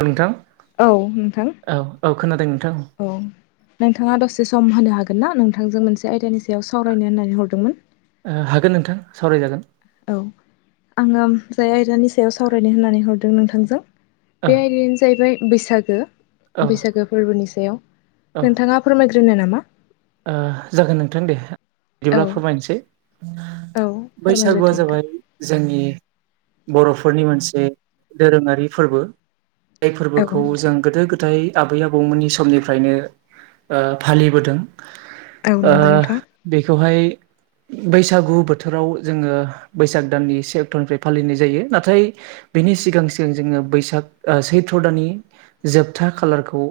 औ नोंथां औ नोंथां औ औ खोनादों नोंथां औ नोंथाङा दसे सम होनो हागोन ोन ना नोंथांजों मोनसे आयदानि सायाव सावरायनो होननानै हरदोंमोन ओ हागोन नोंथां सावरायजागोन औ आङो जाय आयदानि सायाव सावरायनो होननानै हरदों नोंथांजों औ बे आयदायानो जाहैबाय बैसागो औ बैसागो फोरबोनि सायाव औ नोंथाङा फोरमायग्रोनो नामा जागोन नोंथां दे औ बिदिब्ला फोरमायनोसै औ फोरारमग्र बैसागुआ दथा जाबाय जोंनि बरफोरनि मोनसे दोरोङारि फोरबो आाय औ फोरबोखौ नोंथां जों गोदो गोदाय आबै आबौमोननि समनिफ्रायनो फालिबोदों औ नंगौ नोंथां बेखौहाय बैसागु बोथोराव जोङो बैसाग दाननि से अक्ट'निफ्राय फालिनाय जायो नाथाय बे नि सिगां सिगां जोङो बैसाग सैथ्र दानि जोबथा खालारखौ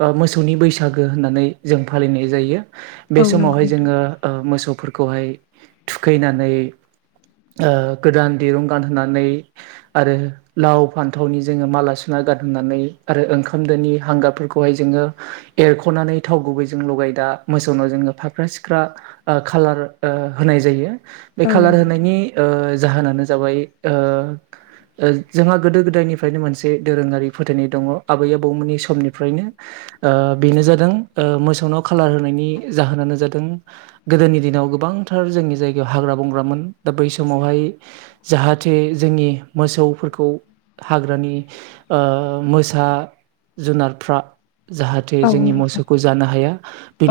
ब मोसौनि बैसागो होननानै जों फालिनाय जायो औ नंगौ बेसमावहाय नोंथां जोङो ओ मोसौफोरखौहाय थुखैनानै ओ गोदान दिरुं गानहोनानै आरो लाव फान्थावनि जोङो माला सुनानै गारनानै आरो ओंखाम दोनि हांगारफोरखौहाय जोङो एरखनानै थाव गुबै जों लगा दा मोसौनाव जोङो फाख्रा सिख्रा ओ खाालार ओ होनाय जायो बे औ खालार नंगौ नोंथां होनायनि ओ जाहोनानो जाबाय ओ ओ जोंहा गोदो गोदायनिफ्रायनो मोनसे दोरोङारि फोथायनाय दङ आबै आबौमोननि समनिफ्रायनो ओ बेनो जादों ओ मोसौनाव खालार होनायनि जाहोनानो जादों गोदोनि दिनाव गोबांथार जोंनि जायगायाव हाग्रा बंग्रामोन दा बै समावहाय जाहाथे जोंनि मोसौफोरखौ हाग्रानि ओ मोसा जुनारफ्रा जाहाथे औ जोंनि नंगौ मोसौखौ जानो हाया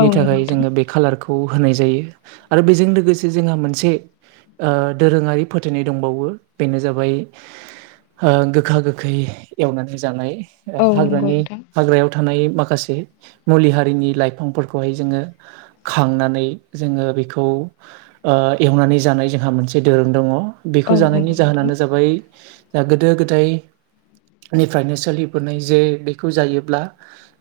औ नंगौ थाखाय नोंथां जोङो बे खालारखौ खौ होनाय जायो आरो बेजों लोगोसे जोंहा मोनसे ओ दोरोङारि फोथायनाय दंबावो बेनो जाबाय ओ गोखा गोखै एवनानै जानाय। ओ औ नंगौ हाग्रानि नोंथां हाग्रायाव थानाय माखासे मुलि हारिनि लाइ फां फारखौहाय जोंओ खंनानै जों बेखौ ओ एउनानै जानाय जायो जोंहा मोनसे दधोरोम दङ औ बेखौ जानायनि नंगौ नोंथां जाहोनानो जाबाय द गोदो गोदाय निफ्रायनो सोलिबोनाय जे बेखौ जायोब्ला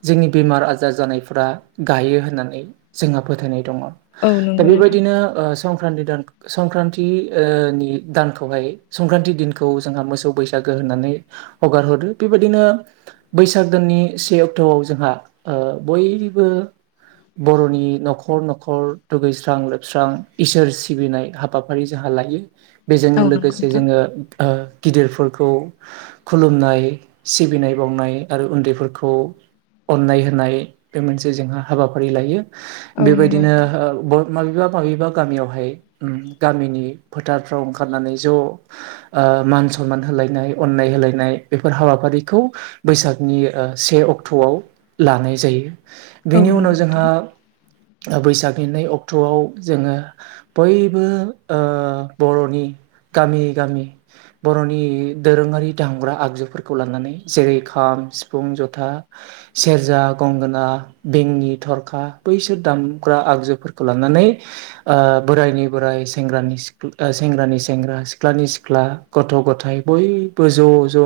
जोंनि बेमार आजार जानायफ्रा गायो होननानै जोंहा फोथायनाय दं औ दा नंगौ नोंथां बेबायदिनो ओ सम संक्रान्ति दान संक्रान्ति ओ नि दानखौहाय संक्रान्ति दिनखौ जोंहा मोसौ बैसागो होननानै हगार हरो बेबायदिनो बैसाग दाननि से अक्ट'आव जोंहा बयबो [unintelligible] बर'नि न'खर न'खर दुगैस्रां लोबस्रां इसोर सिबिनाय हाबाफारि जोंहालाय बेजोंनो औ नंगौ लोगोसे नोंथां जोङो ओ गिदिरफोरखौ खुलुमनाय सिबिनाय बावनाय आरो उन्दैफोरखौ अननाय होनाय बे मोनसे जोंहा हाबाफारि लायो औ नंगौ बेबायदिनो नोंथां ओ बो माबेबा माबेबा गामियावहाय उ गामिनि फोथारफ्राव ओंखारनानै ज' ओ ओ मान सनमान होलायनाय अननाय होलायनाय बेफोर हाबाफारिखौ बैसागनि ओ से अक्ट' फुंआव लानाय जायो औ बेनि उनाव नंगौ नोंथां जोंहा ओ बैसाबिनाय अक्ट'आव जोङो बयबो ओ बर'नि गामि गामि बर'नि दोरोङारि दाहामांग्रा आगजुफोरखौ लानानै जेरै खाम सिफुं जथा सेरजा गंगोना बेंनि थरखा बैसोर दामग्रा आगजुफोरखौ लानानै ओ बोरायनि बोराय सेंग्रानि सिख्ला सेंग्रानि सेंग्रा सिख्लानि सिख्ला गथ' गथाय बयबो ज' ज'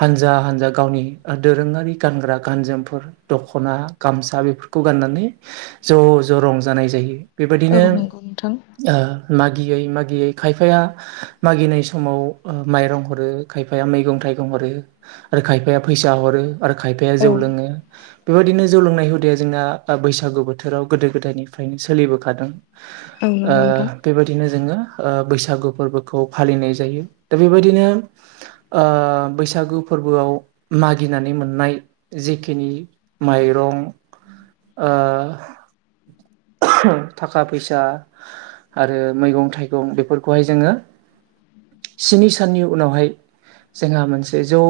हानजा हानजा गावनि दोरोङारि गानग्रा गानजोमफोर दख'ना गामसा बेफोरखौ गाननानै ज' ज' रंजानाय जायो औ बेबायदिनो नंगौ नोंथां। ओ माग यै मागियै खायफ मागिनाय समाव माइरं हरो खायफाया मैं थगं ह रो आरो खाय फैसा हरो आरो खायफ औ जौ लोङो बेबायदिनो जौ लोंनाय हुदाया जोंना बैसागु बोथोराव गोदो गोदायनिफ्रायनो सोलिबोखादों औ ओ नंगौ नोंथां। बेबायदिनो जोङो ओ बैसागु फोरबोखौ फालिनाय जायो दा बेबायदिनो ओ बैसागु फोरबोआव मागिनानै मोननाय जेखिनि माइ रं ओ थाखा फैसा आरो मैगं थाइगं बेफोरखौहाय जोङो स्नि साननि उनावहाय जोंहा मोनसे ज' ओ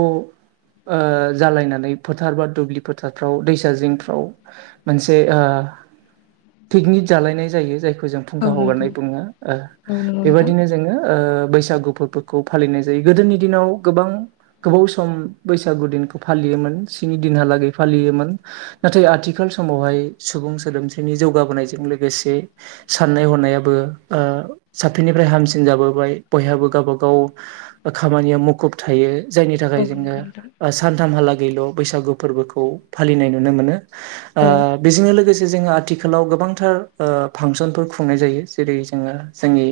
जालायनानै फोथार बा दुब्लि फोथारफ्राव दैसा जिं फ्राव मोनसे ओ पिकनिक जालायनाय जायो जाखौ फोर जों औ फुंखा नंगौ हगारनाय बुङो औ नंगौ नोंथां। बेबायदिनो जोङो ओ बैसागु फोरफोरखौ फालिनाय जायो गोदोनि दिनाव गोबां गोबाव सम बैसागु दिनखौ फालियो मोन स्नि दिनहालागै फालियोमोन नाथाय आथिखाल समावहाय सुबुं सोदोमस्रिनि जौगाबोनायजों लोगोसे साननाय हनाय हनायाबो ओ साबसिननिफ्राय हामसिन जाबोबाय बयहाबो गावब गाव खामानियाव मुखुब थायो जायनि औ थाखाय जोङो नंगौ नोंथां ओ सानथामहालागैल' बैसागु फोरबोखौ फालिनाय नुनो मोनो ओ औ बेजों नो लोगोसे जोहा आथिखालाव गोबांथार ओ फांसन फोर खुंनाय जायो जेरै जोङो जोंनि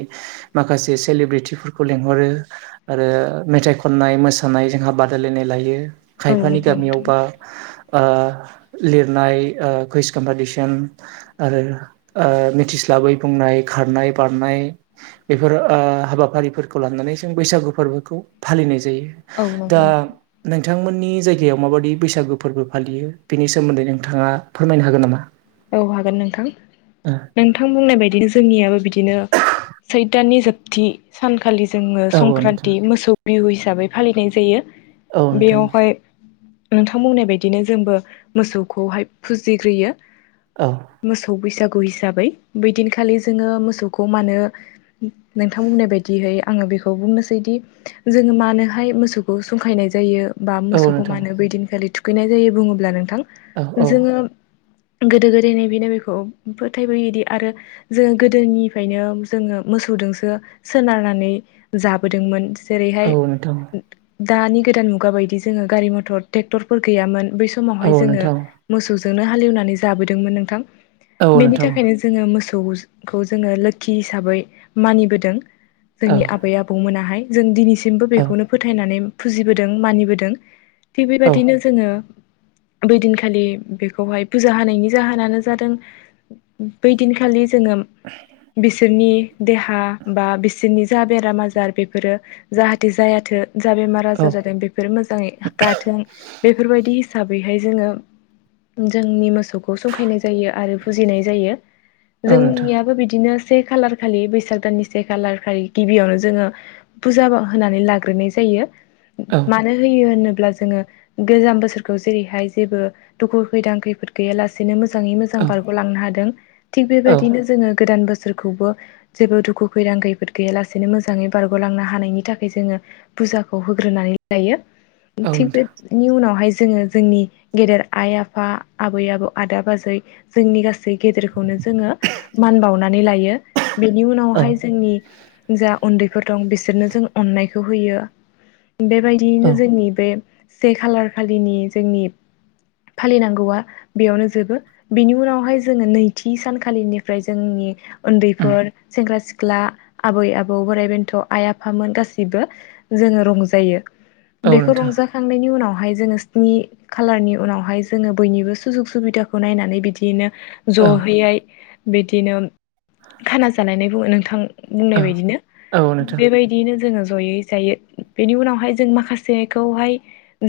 माखासे सिलिब्रेटिफोरखौ लिंहरो आरो मेथाइ खननाय मोसानाय जोंहा बादायलायनाय लायो औ खायफानि नंगौ गामियाव नोंथां। बा ओ लिरनाय ओ कुइस कम्पिटिसन आरो ओ मिथिस्लाबो गय बुंनाय खारनाय बारनाय बेफोर ओ हाबाफारिफोरखौ लानानै जों बैसागु फोरबो खौ फालिनाय जायो औ दा नंगौ नोंथां। नोंथांमोननि जायगायाव माबायदि बैसागो फोरबो फालियो बिनि सोमोन्दै नोंथाङा फोरमायनो हागोन नामा? औ हागोन नोंथां ओ नोंथां बुंनाय बायदि जोंनियाबो बिदिनो सैथो दाननि जोबथि सानखालि जोङो औ नोंथां संक्रान्ति मोसौ बिहु हिसाबै फालिनाय जायो औ नोंथां बेयावहाय नोंथां बुंनाय बायदिनो जोंबो मोसौखौहाय फुजिग्रोयो। औ मोसौ बैसा गु हिसाबै बै दिनखालि जोङो मोसौखौ मानो नोंथां बुंनाय बायदिहै आङो बेखौ बुंनोसैदि जोङो मानोहाय मोसौखौ संखायनाय जायो बा औ मोसौखौ नोंथां मानो बै दिन खालि थुखैनाय जायो बुङोब्ला नोंथां औ औ जोङो गोदो गोदायनिफ्रायनो बेखौ फोथायबोदि आरो जोङो गोदोनिफ्रायनो जोङो मोसौ जोंसो सोनारनानै जाबोदोंमोन। जेरै हाय औ नोंथां दानि गोदान मुगा बायदि जोङो गारि मथर ट्रेक्टरफोर गैयामोन बै औ समावहाय जोङो नोंथां मोसौ जोंनो हालेवनानै जाबोदोंमोन नोंथां औ बेनि नोंथां थाखायनो जोङो मोसौखौ जोङो लोखि हिसाबै मानिबोदों औ जोंनि आबै आबौ मोनाहाय जों दिनैसिमबो औ बेखौनो फोथायनानै फुजिबोदों मानिबोदों थिग बे औ बायदिनो जोङो बै दिन खालि बेखौहाय पु जा जाहोनानायनि जाहोनानो जादों बै दिनखालि जोङो बिसोरनि देहा बा बिसोरनि जा बेराम आजार बेफोरो जाहाथे जायाथों जा बेमार आजार औ जादों बेफोर मोजाङै गाथों बेफोरबायदि हिसाबै हाय जोङो जोंनि मोसौ‌खौ संखायनाय जायो आरो फुजिनाय जायो औ नोंथां जोंनियाबो बिदिनो से खालार खालि बैसाग दाननि से खालार खालि गिबियावनो जोङो फुजा होनानै लाग्रोनाय जायो यो औ मानो होयो होनो ब्ला जोङो गोजाम बोसोरखौ जेरैहाय जेबो दुखु खैदां खैफोद गैया लासेनो मो मोजाङै मोजां औ बारग' लांनो हादों थिग बे औ बायदिनो जोङो गोदान बोसोर रखौबो जेबो दुखु खैदां खैफोद गैया लासेनो मोजाङै बारग'लांनो हानायनि थाखाय जोङो फुजाखौ होग्रोनानै लायो औ थिग नोंथां बेनि उनावहाय जोङो जोंनि गेदेर आइ आफा आबै आबौ आदा बाजै जोंनि गासै गेदेरखौनो जोङो मान बावनानै लायो। बेनि औ उनावहाय जोंनि जा उन्दैफोर दं बिसोरनो जों अननाय खौ होयो बे औ बायदियैनो जोंनि बे से खालार खालिनि जोंनि फालिनांगौआ बेयावनो जोबो बिनि उनावहाय जोङो नैथि सानखालिनिफ्राय जोंनि उम उन्दैफोर सेंग्रा सि ख्ला आबै आबौ बोराइ बेन्थ' आइ आफामोन गासैबो जोङो रंजायो। औ बेखौ नोंथां रंजा खांनायनि उनावहाय जोङो स्नि खाालारनि उनावहाय जोङो बयनिबो सुजुग सुबिदाखौ नायनानै बिदिनो औ जहैयै बिदिनो खाना जालायनाय बुङो नोंथां बुंनाय औ बायदिनो औ नोंथां बेबायदियैनो जोङो जयै जायो बेनि उनावहाय जों माखासेखौहाय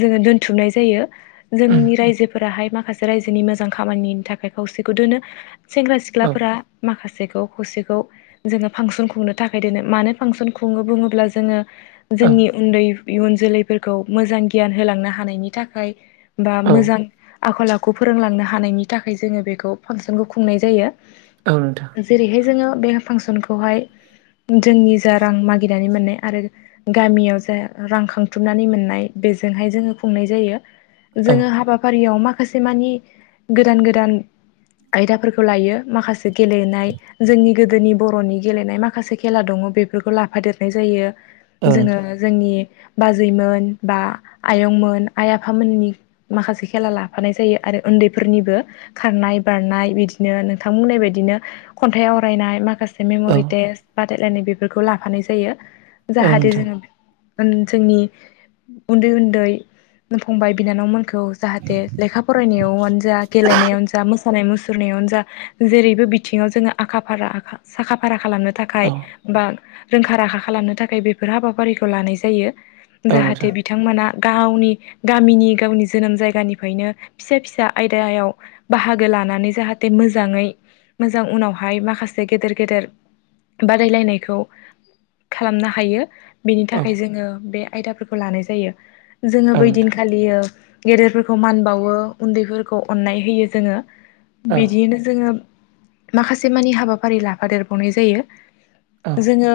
जोङो दोनथुमनाय जायो। उम जोंनि रायजोफोराहाय माखासे रायजोनि मोजां खामानिनि थाखाय खावसेखौ दोनो। सेंग्रा औ सिख्लाफोरा माखा सेखौ खौसेखौ जोङो फांसन खुंनो थाखाय दोनो मानो फांसन खुङो बुङोब्ला जोङो औ जोंनि उन्दै इयुन जोलैफोरखौ मोजां गियान होलांनो हानायनि थाखाय बा औ मोजां आखल आखु फोरोंलांनो हानायनि थाखाय जोङो बेखौ फांसनखौ खुंनाय जायो। औ नोंथां जेरैहाय जोङो बे फांसनखौहाय जोंनि जा रां मागिनानै मोननाय आरो गामियाव जा रां खांथुमनानै मोननाय बेजोंहाय जोङो खुंनाय जायो औ जोङो हाबाफारियाव माख खासे मानि गोदान गोदान आयदाफोरखौ लायो माखासे गेलेनाय जोंनि गोदीनि जोंनि बर'नि गेलेनाय माखासे खेला दङ बेफोरखौ लाफादेरनाय जायो औ जोङो नोंथां जोंनि बाजैमोन बा आयंमोन आइ आफामोननि माखासे खेला ला फानाय जायो आरो उन्दैफोरनिबो खारनाय बारनाय बिदिनो नोंथांबुंनाय बायदिनो खन्थायाव सावरायनाय माखासे मेम'रि औ टेस्ट बादायलायनाय बेफोरखौ लाफानाय जायो औ नोंथां औ जाहाथे नोंथां जोङो जोंनि उन्दै उन्दै फंबाय बिनानावमोनखौ जाहाथे लेखा फरायनायावनो जा गेलेनायावनो जा मोसानाय मु सुरनायावनो जा जेरैबो बिथिङाव जोङो आखा फाराखा साखा फारा खालामनो थाखाय बा रोंखा राखा खालामनो थाखाय बेफोर हाबाफारिखौ लानाय जायो जाहाथे बिथांमोना गावनि गामिनि गावनि जोनोम जायगानि फैनो फिसा फिसा आयदायाव बाहागो लानानै जाहाथे मोजाङै मोजां उनावहाय माखासे गेदेर गेदेर बादायलायनायखौ खालामनो हायो बेनि औ थाखाय जोङो बे आयदाफोरखौ लानाय जायो जोङो औ नोंथां बैदिनखालियो गेदेरफोरखौ खौ मान बावो उन्दैफोरखौ अननाय होयो जोङो औ बिदियैनो जोङो माखासे मानि हाबाफारि लाफादेरबावनाय जायो औ जोङो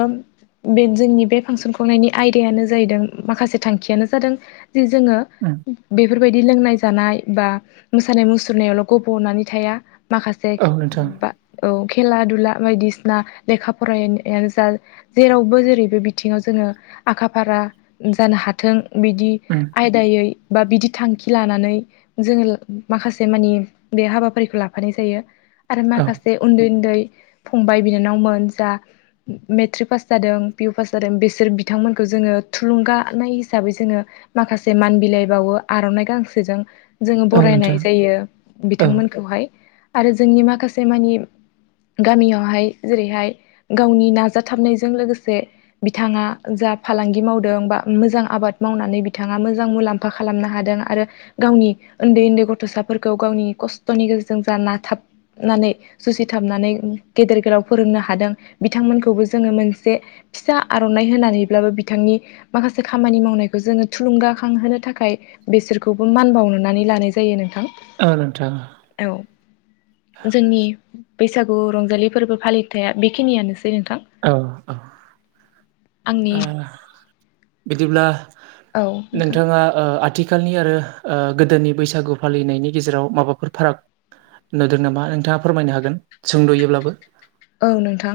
बे जोंनि बे फांसन खुंनायनि आयदायानो जाहैदों माखासे थांखियानो जादों जि जोङो उम बे बिदि लोंनाय जानाय बा मोसानाय मुसुरनायावल' गब'नानै थाया माखासे औ नोंथां बा औ खेला दुला बायदिसिना लेखा फरायनायानो जा जेरावबो जेरै बे बिथिङाव जोङो आखा फारा जानो हाथों बिदि उम आयदायै बा बिदि थांखि लानानै जोङो माखासे मानि बे हाबाफारिखौ लाफानाय जायो आरो औ माखासे उन्दै उन्दै फंबाय बिनानावमोन जा मेट्रिक पास जादों पि इउ पास जादों बेसोर बिथांमोनखौ जोङो थुलुंगानाय हिसाबै जोङो माखासे मान बिलाइ बावो आर'नाइ गांसेजों जोङो औ नोंथां बरायनाय जायो औ बिथांमोनखौहाय आरो जोंनि माखासे मानि गामियावहाय जेरैहाय गावनि नाजाथाबनायजों लोगोसे बिथाङा जा फालांगि मावदों बा मोजां आबाद मावनानै बिथाङा मोजां मुलाम्फा खालामनो हाद दों आरो गावनि उन्दै उन्दै गथ'साफोरखौ गावनि खस्थ'नि गेजेरजों जा नाथाबनानै ए जुसिथाबनानै गेदेर गोलाव फोरोंनो हादों बिथांमोनखौबो जोङो मोनसे फिसा आर'नाइ होनानैब्लाबो बिथांनि माखासे खामानि मावनायखौ जोङो थुलुंगाखांहोनो थाखाय बेसोरखौबो मान बावनानै लानाय जायो नों थां औ नोंथां औ जोंनि बैसागु रंजालि फोरबो फालिथाया बेखिनियानोसै नोंथां औ-औ आंनि औ बिदिब्ला नोंथां नोंथाङा ओ आथिखालनि आरो गोदोनि बैसागु फालिनायनि गेजेराव माबाफोर फाराग नुदों नामा नोंथाङा फोरमायनो हागोन सुंद'योब्लाबो। औ नोंथां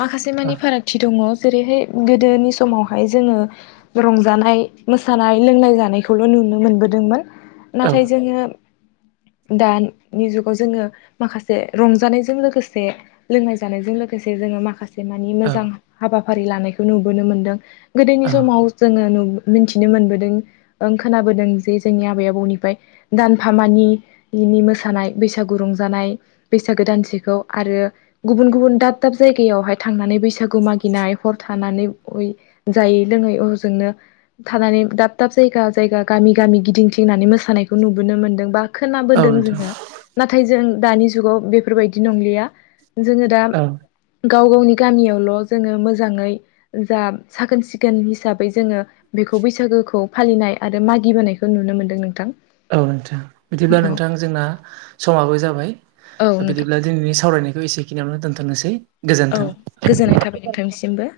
माखासे औ मानि फारागथि दङ जेरैहाय गोदोनि सम समावहाय जोङो रंजानाय मोसानाय लोंनाय जानायखौल' नुनो मोनबोदोंमोन। औ नाथाय जोङो। दानि जुगाव जोङो माखासे रंजानायजों लोगोसे लोंनाय जानायजों लोगोसे जोङो माखासे मानि मोजां औ हाबाफारि लानायखौ नुबोनो मोनदों। गोदोनि समाव जोङो नुबो मिथिनो मोनबोदों खोनाबोदों जे जोंनि आबै आबौनिफ्राय दानफामानि नि मोसानाय बैसागु रंजानाय बैसागो दानसेखौ आरो गुबुन-गुबुन दाब-दाब जायगायावहाय थांनानै बैसागु मागिनाय हर थानानै जायै लों हजोनो थानानै दाब-दाब जायगा-जायगा गामि-गामि गिदिंथिंनानै मोसानायखौ नुबोनो मोनो मोनदों बा औ खोनाबोदों नोंथां जोंङो नाथाय जों दानि जुगाव बेफोरबायदि नंलिया। जोंङो दा औ गाव-गावनि गामियावल' जोंङो मोजाङै जा साखोन सिखोन हिसाबै जोङो बेखौ खौ बैसागोखौ फालिनाय आरो मागिबोनायखौ नुनो मोनदों नोंथां। औ नोंथां बिदिब्ला औ नोंथां जोंना समाबो जाबाय। औ नोंथां बिदिब्ला दिनैनि सावरायनायखौ एसेखिनियावनो दोनथ'नोसै। औ गोजोन्थों गोजोननाय थाबाय नोंथांनिसिमबो।